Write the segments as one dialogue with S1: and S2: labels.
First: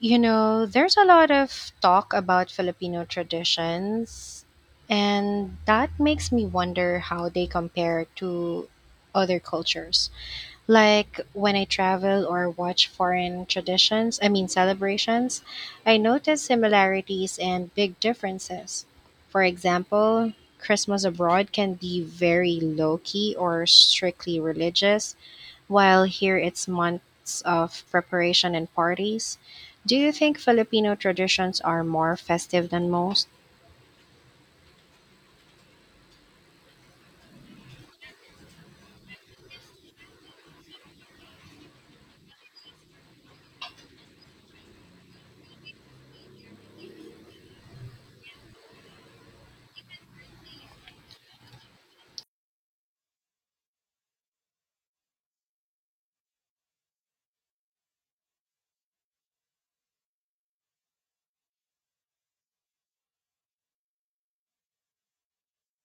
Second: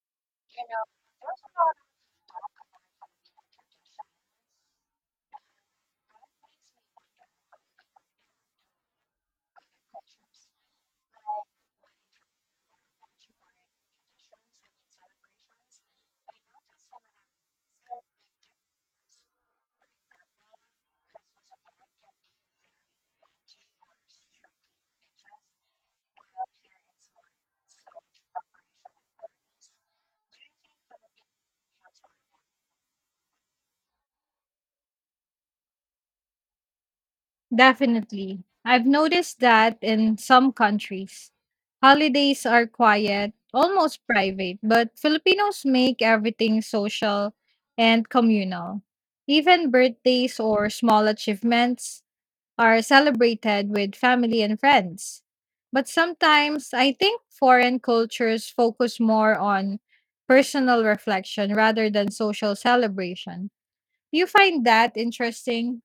S1: You know, there's a lot of talk about Filipino traditions, and that makes me wonder how they compare to other cultures. Like when I travel or watch foreign traditions, celebrations, I notice similarities and big differences. For example, Christmas abroad can be very low key or strictly religious, while here it's months of preparation and parties. Do you think Filipino traditions are more festive than most?
S2: Definitely. I've noticed that in some countries, holidays are quiet, almost private, but Filipinos make everything social and communal. Even birthdays or small achievements are celebrated with family and friends. But sometimes I think foreign cultures focus more on personal reflection rather than social celebration. Do you find that interesting?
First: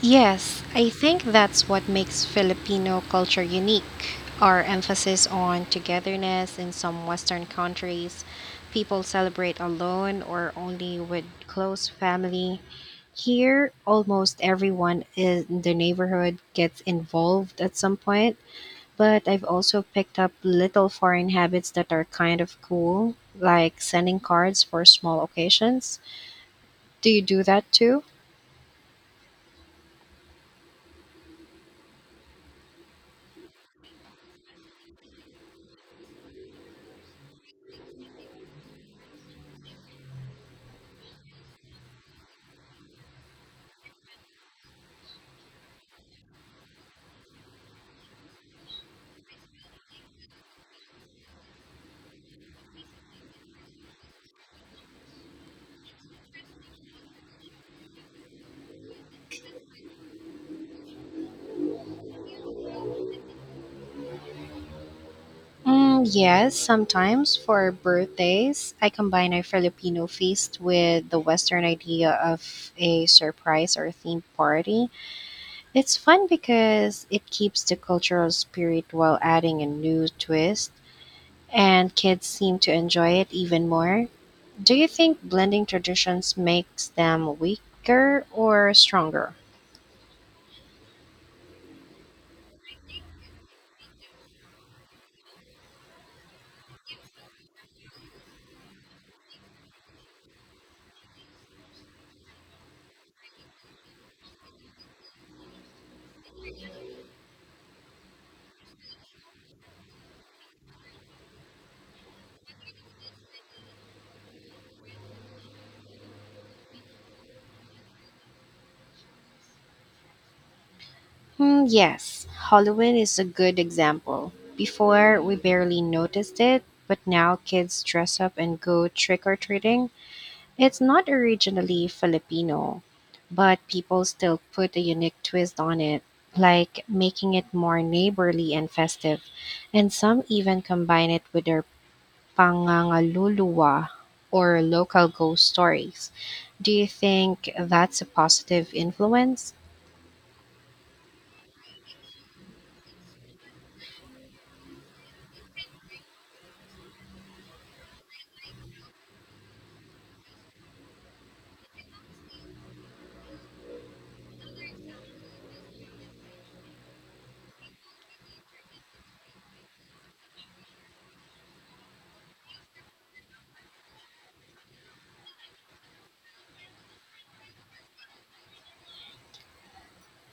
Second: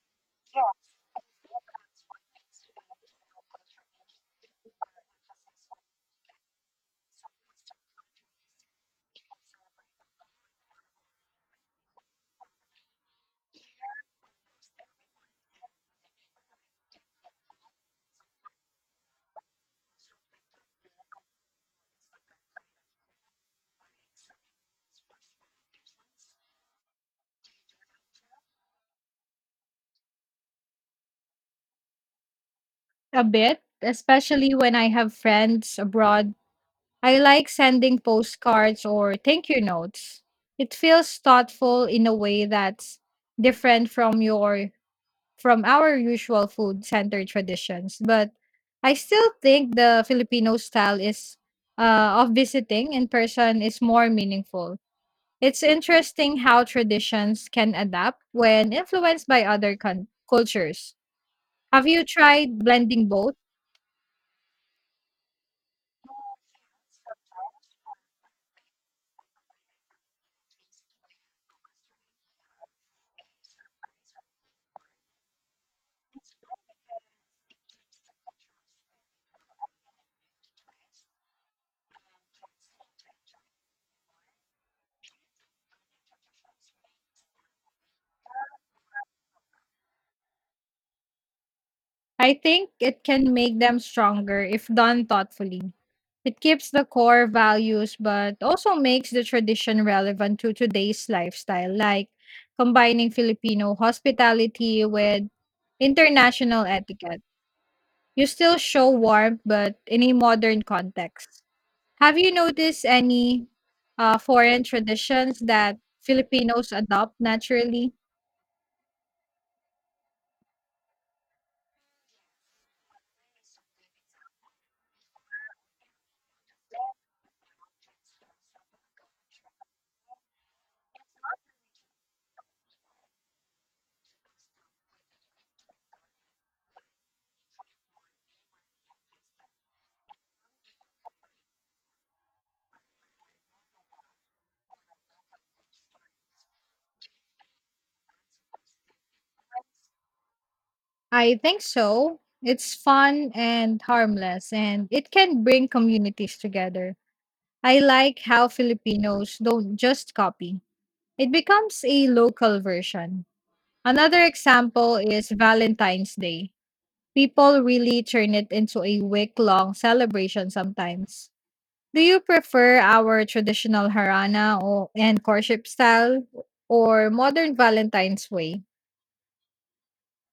S1: Yes, I think that's what makes Filipino culture unique. Our emphasis on togetherness in some Western countries, people celebrate alone or only with close family. Here, almost everyone in the neighborhood gets involved at some point, but I've also picked up little foreign habits that are kind of cool, like sending cards for small occasions. Do you do that too?
S2: A bit, especially when I have friends abroad. I like sending postcards or thank you notes. It feels thoughtful in a way that's different from your from our usual food center traditions, but I still think the Filipino style is of visiting in person is more meaningful. It's interesting how traditions can adapt when influenced by cultures. Have you tried blending both?
S1: Mm, yes, sometimes for birthdays, I combine a Filipino feast with the Western idea of a surprise or themed party. It's fun because it keeps the cultural spirit while adding a new twist, and kids seem to enjoy it even more. Do you think blending traditions makes them weaker or stronger?
S2: I think it can make them stronger if done thoughtfully. It keeps the core values but also makes the tradition relevant to today's lifestyle, like combining Filipino hospitality with international etiquette. You still show warmth, but in a modern context. Have you noticed any foreign traditions that Filipinos adopt naturally?
S1: Hmm, yes, Halloween is a good example. Before, we barely noticed it, but now kids dress up and go trick or treating. It's not originally Filipino, but people still put a unique twist on it, like making it more neighborly and festive. And some even combine it with their pangangaluluwa or local ghost stories. Do you think that's a positive influence?
S2: I think so. It's fun and harmless, and it can bring communities together. I like how Filipinos don't just copy, it becomes a local version. Another example is Valentine's Day. People really turn it into a week long celebration sometimes. Do you prefer our traditional harana and courtship style or modern Valentine's way?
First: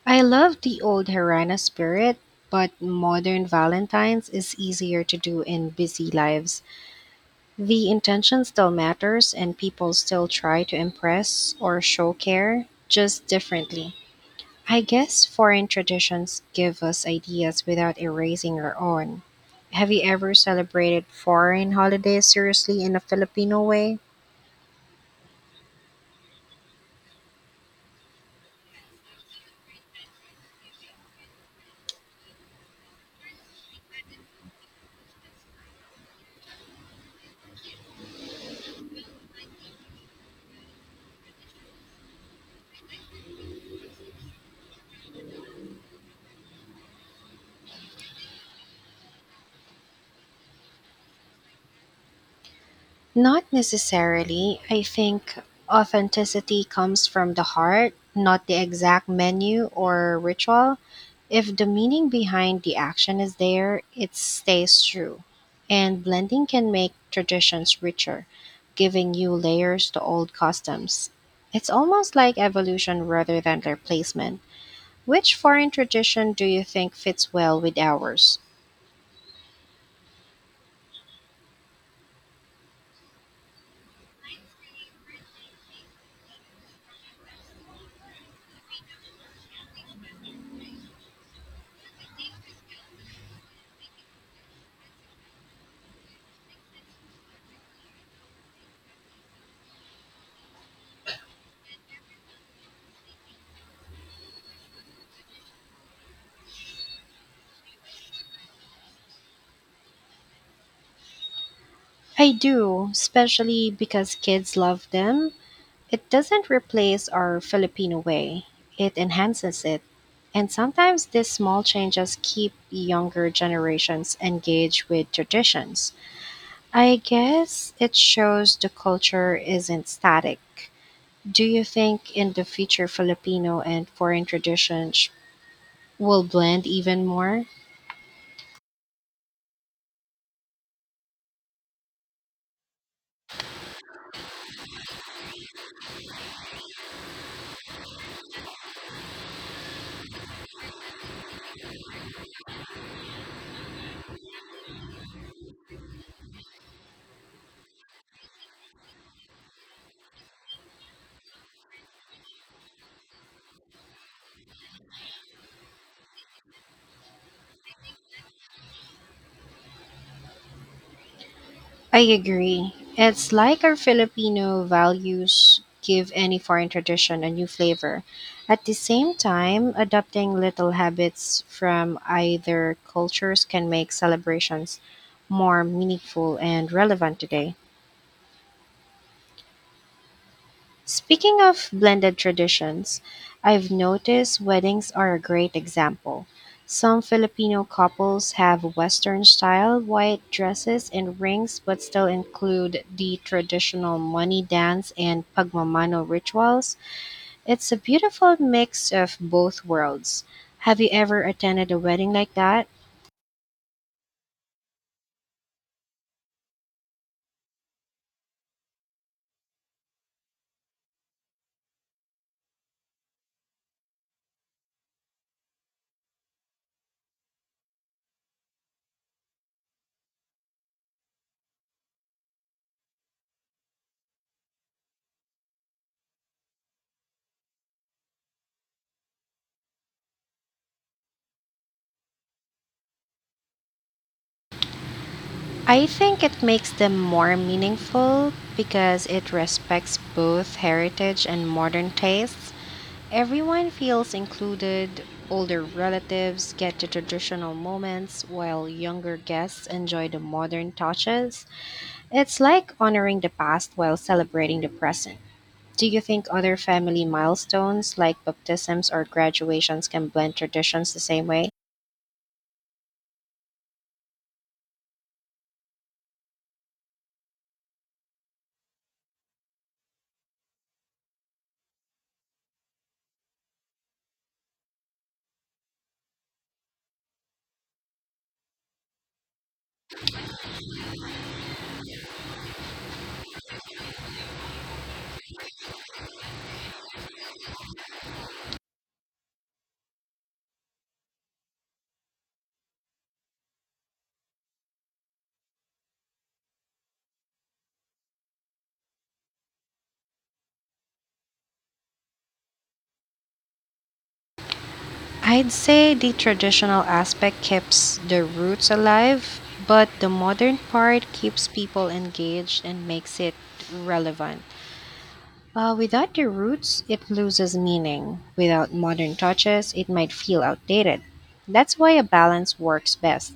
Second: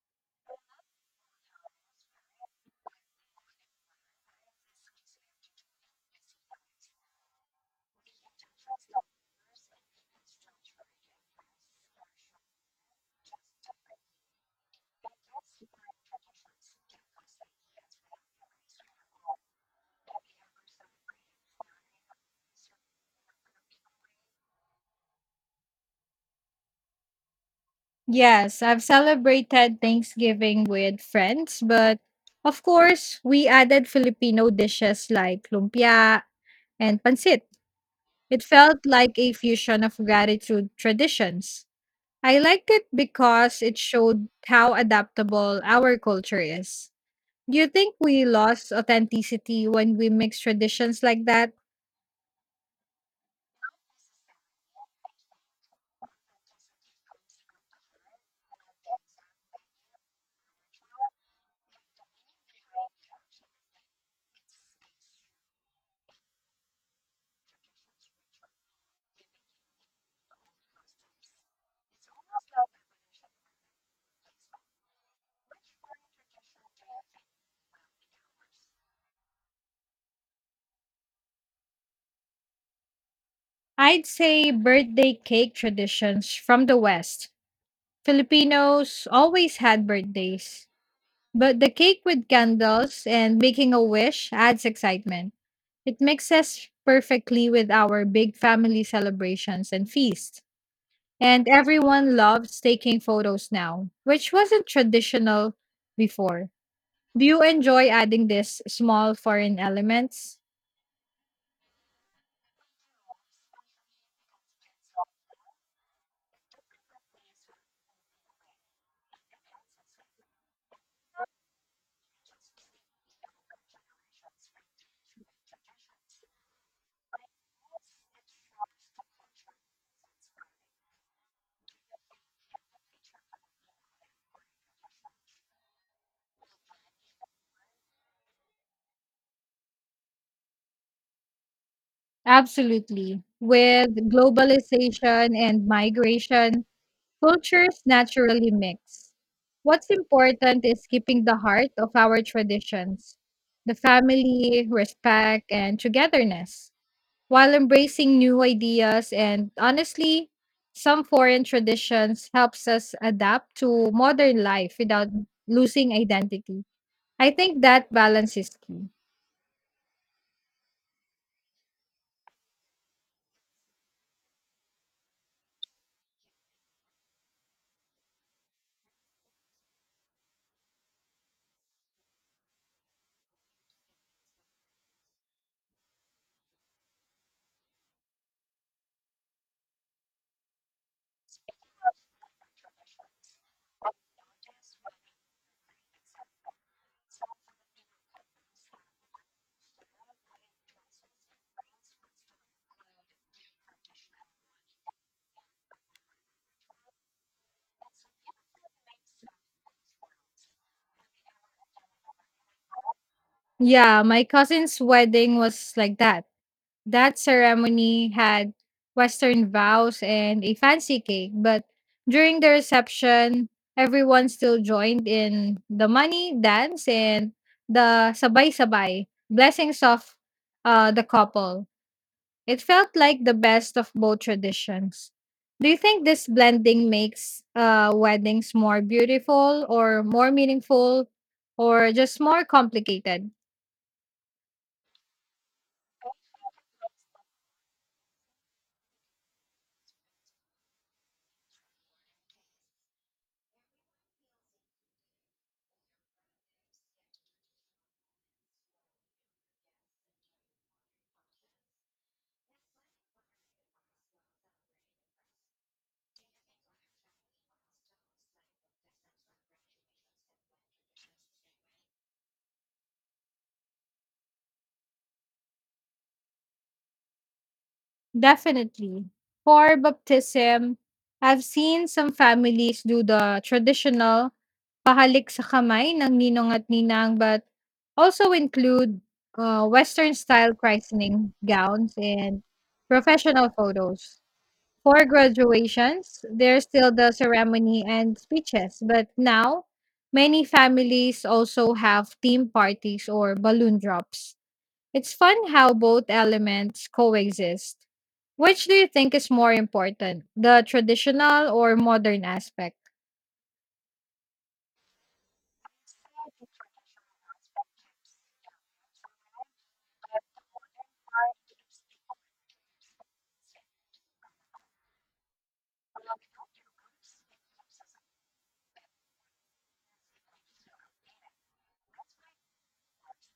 S1: I love the old Harana spirit, but modern Valentine's is easier to do in busy lives. The intention still matters and people still try to impress or show care, just differently. I guess foreign traditions give us ideas without erasing our own. Have you ever celebrated foreign holidays seriously in a Filipino way?
S2: Yes, I've celebrated Thanksgiving with friends, but of course, we added Filipino dishes like lumpia and pancit. It felt like a fusion of gratitude traditions. I liked it because it showed how adaptable our culture is. Do you think we lost authenticity when we mix traditions like that?
S1: Not necessarily. I think authenticity comes from the heart, not the exact menu or ritual. If the meaning behind the action is there, it stays true. And blending can make traditions richer, giving new layers to old customs. It's almost like evolution rather than replacement. Which foreign tradition do you think fits well with ours?
S2: I'd say birthday cake traditions from the West. Filipinos always had birthdays, but the cake with candles and making a wish adds excitement. It mixes perfectly with our big family celebrations and feasts. And everyone loves taking photos now, which wasn't traditional before. Do you enjoy adding these small foreign elements?
S1: I do, especially because kids love them. It doesn't replace our Filipino way, it enhances it. And sometimes these small changes keep younger generations engaged with traditions. I guess it shows the culture isn't static. Do you think in the future Filipino and foreign traditions will blend even more?
S2: Absolutely. With globalization and migration, cultures naturally mix. What's important is keeping the heart of our traditions, the family, respect, and togetherness, while embracing new ideas and honestly, some foreign traditions helps us adapt to modern life without losing identity. I think that balance is key.
S1: I agree. It's like our Filipino values give any foreign tradition a new flavor, at the same time, adopting little habits from either cultures can make celebrations more meaningful and relevant today. Speaking of blended traditions, I've noticed weddings are a great example. Some Filipino couples have Western style white dresses and rings, but still include the traditional money dance and pagmamano rituals. It's a beautiful mix of both worlds. Have you ever attended a wedding like that?
S2: Yeah, my cousin's wedding was like that. That ceremony had Western vows and a fancy cake, but during the reception, everyone still joined in the money dance and the sabay-sabay blessings of the couple. It felt like the best of both traditions. Do you think this blending makes weddings more beautiful or more meaningful or just more complicated?
S1: I think it makes them more meaningful because it respects both heritage and modern tastes. Everyone feels included. Older relatives get the traditional moments while younger guests enjoy the modern touches. It's like honoring the past while celebrating the present. Do you think other family milestones like baptisms or graduations can blend traditions the same way?
S2: Definitely. For baptism, I've seen some families do the traditional pahalik sa kamay ng ninong at ninang but also include Western style christening gowns and professional photos. For graduations, there's still the ceremony and speeches, but now many families also have theme parties or balloon drops. It's fun how both elements coexist. Which do you think is more important, the traditional or modern aspect?
S1: I'd say the traditional aspect keeps the roots alive, but the modern part keeps people engaged and makes it relevant. Without the roots, it loses meaning. Without modern touches, it might feel outdated. That's why a balance works best.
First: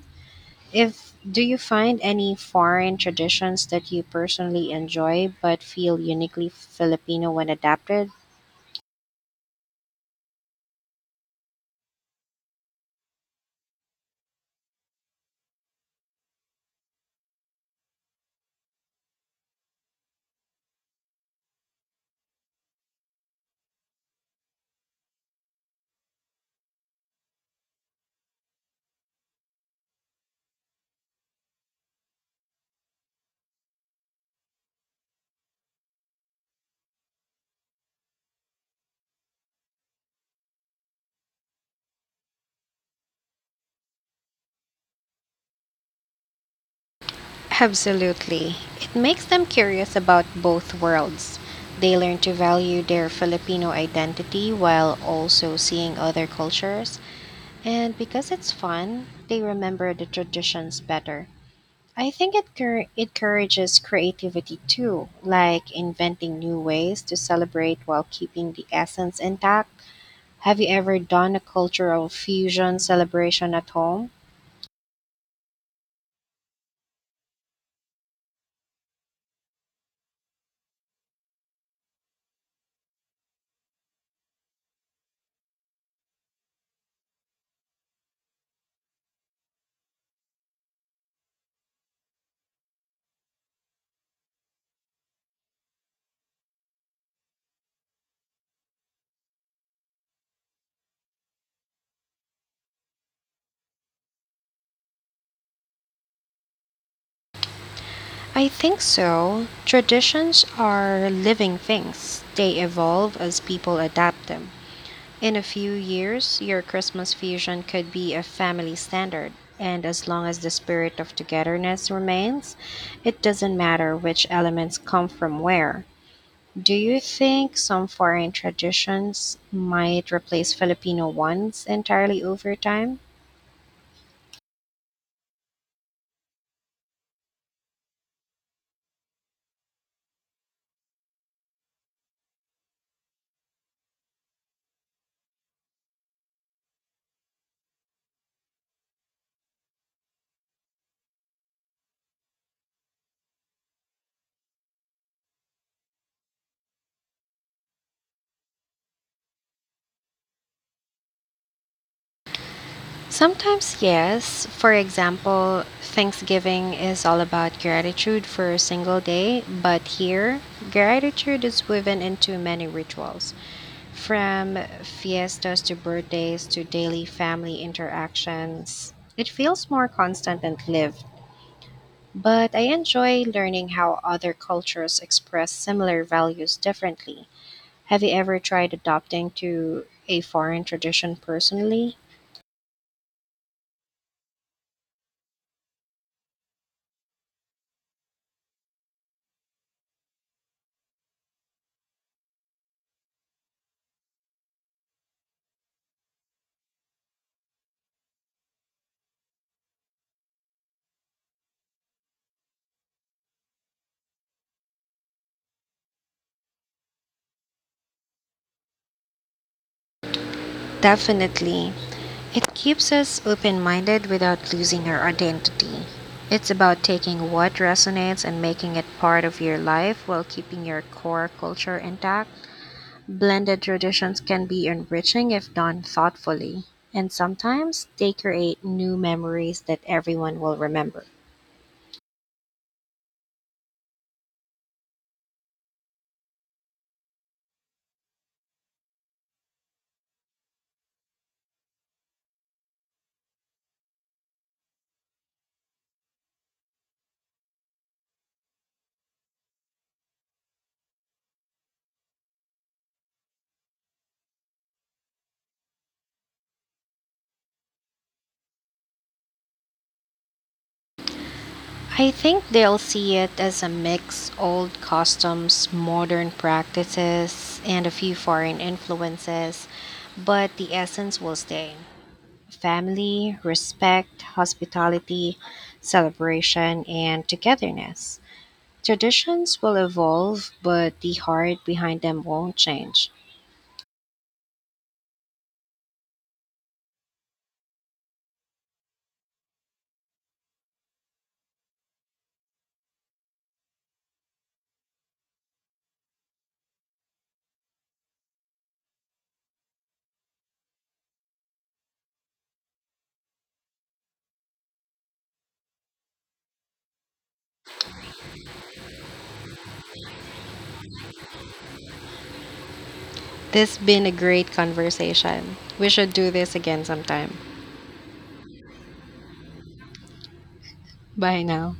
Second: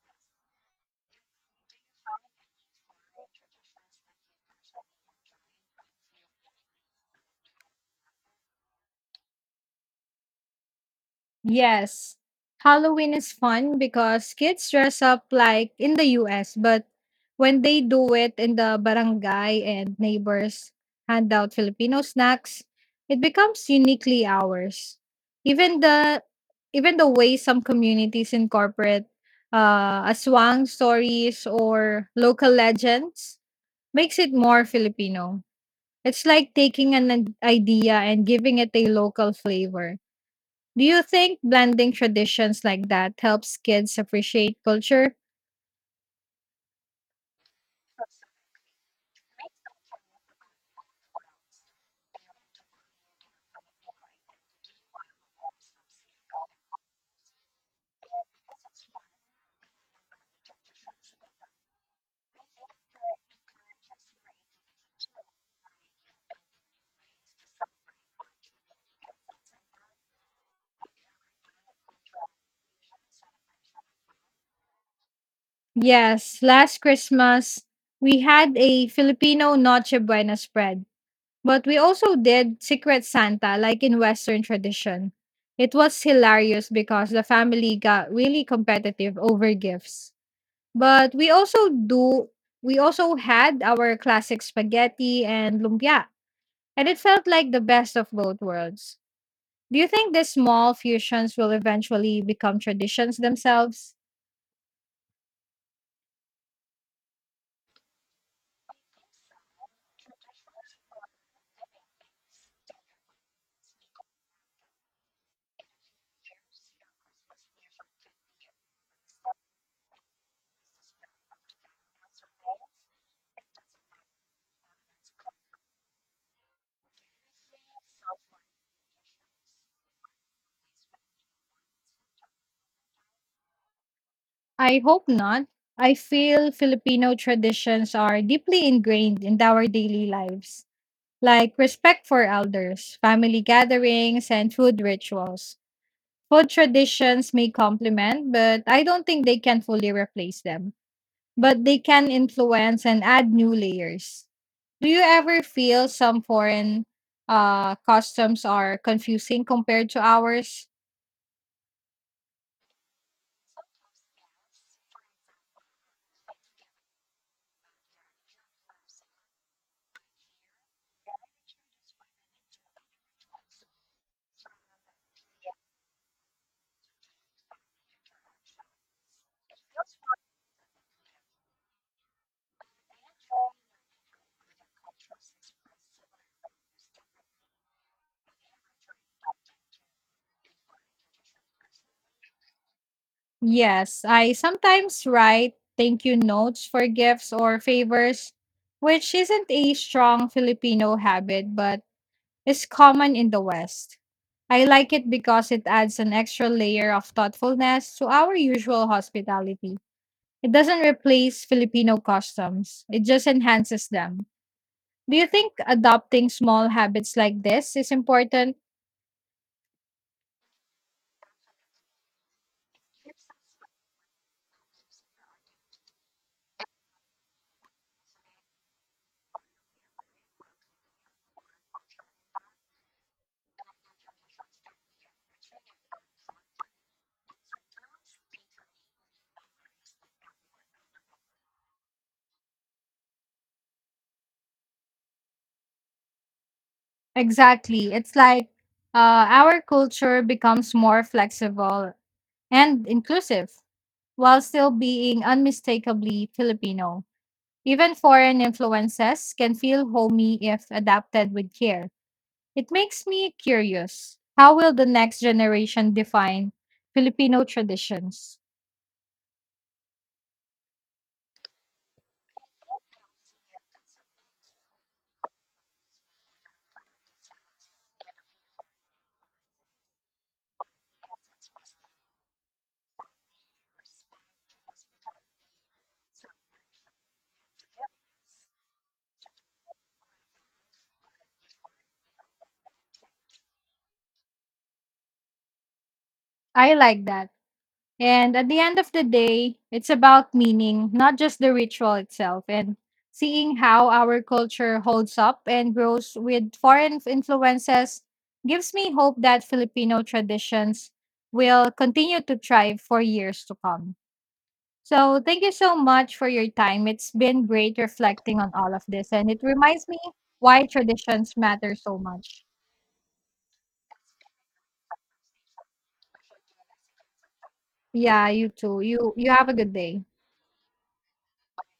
S1: If do you find any foreign traditions that you personally enjoy but feel uniquely Filipino when adapted?
S2: Yes. Halloween is fun because kids dress up like in the US, but when they do it in the barangay and neighbors hand out Filipino snacks, it becomes uniquely ours. Even the Even the way some communities incorporate aswang stories or local legends makes it more Filipino. It's like taking an idea and giving it a local flavor. Do you think blending traditions like that helps kids appreciate culture?
S1: Absolutely. It makes them curious about both worlds. They learn to value their Filipino identity while also seeing other cultures, and because it's fun, they remember the traditions better. I think encourages creativity too, like inventing new ways to celebrate while keeping the essence intact. Have you ever done a cultural fusion celebration at home?
S2: Yes, last Christmas we had a Filipino Noche Buena spread, but we also did Secret Santa like in Western tradition. It was hilarious because the family got really competitive over gifts. But we also do We also had our classic spaghetti and lumpia, and it felt like the best of both worlds. Do you think these small fusions will eventually become traditions themselves?
S1: I think so. Traditions are living things, they evolve as people adapt them. In a few years, your Christmas fusion could be a family standard. And as long as the spirit of togetherness remains, it doesn't matter which elements come from where. Do you think some foreign traditions might replace Filipino ones entirely over time?
S2: I hope not. I feel Filipino traditions are deeply ingrained in our daily lives, like respect for elders, family gatherings, and food rituals. Food traditions may complement, but I don't think they can fully replace them. But they can influence and add new layers. Do you ever feel some foreign customs are confusing compared to ours?
S1: Sometimes, yes. For example, Thanksgiving is all about gratitude for a single day, but here, gratitude is woven into many rituals. From fiestas to birthdays to daily family interactions, it feels more constant and lived. But I enjoy learning how other cultures express similar values differently. Have you ever tried adopting to a foreign tradition personally?
S2: Yes, I sometimes write thank you notes for gifts or favors, which isn't a strong Filipino habit but is common in the West. I like it because it adds an extra layer of thoughtfulness to our usual hospitality. It doesn't replace Filipino customs, it just enhances them. Do you think adopting small habits like this is important?
S1: Definitely. It keeps us open minded without losing our identity. It's about taking what resonates and making it part of your life while keeping your core culture intact. Blended traditions can be enriching if done thoughtfully, and sometimes they create new memories that everyone will remember.
S2: Exactly. It's like our culture becomes more flexible and inclusive while still being unmistakably Filipino. Even foreign influences can feel homey if adapted with care. It makes me curious. How will the next generation define Filipino traditions?
S1: I think they'll see it as a mix old customs, modern practices, and a few foreign influences, but the essence will stay family, respect, hospitality, celebration, and togetherness. Traditions will evolve, but the heart behind them won't change.
S2: I like that. And at the end of the day, it's about meaning, not just the ritual itself, and seeing how our culture holds up and grows with foreign influences gives me hope that Filipino traditions will continue to thrive for years to come. So, thank you so much for your time. It's been great reflecting on all of this and it reminds me why traditions matter so much.
S1: This has been a great conversation. We should do this again sometime.
S2: Yeah, you too. You have a good day.
S1: Bye now.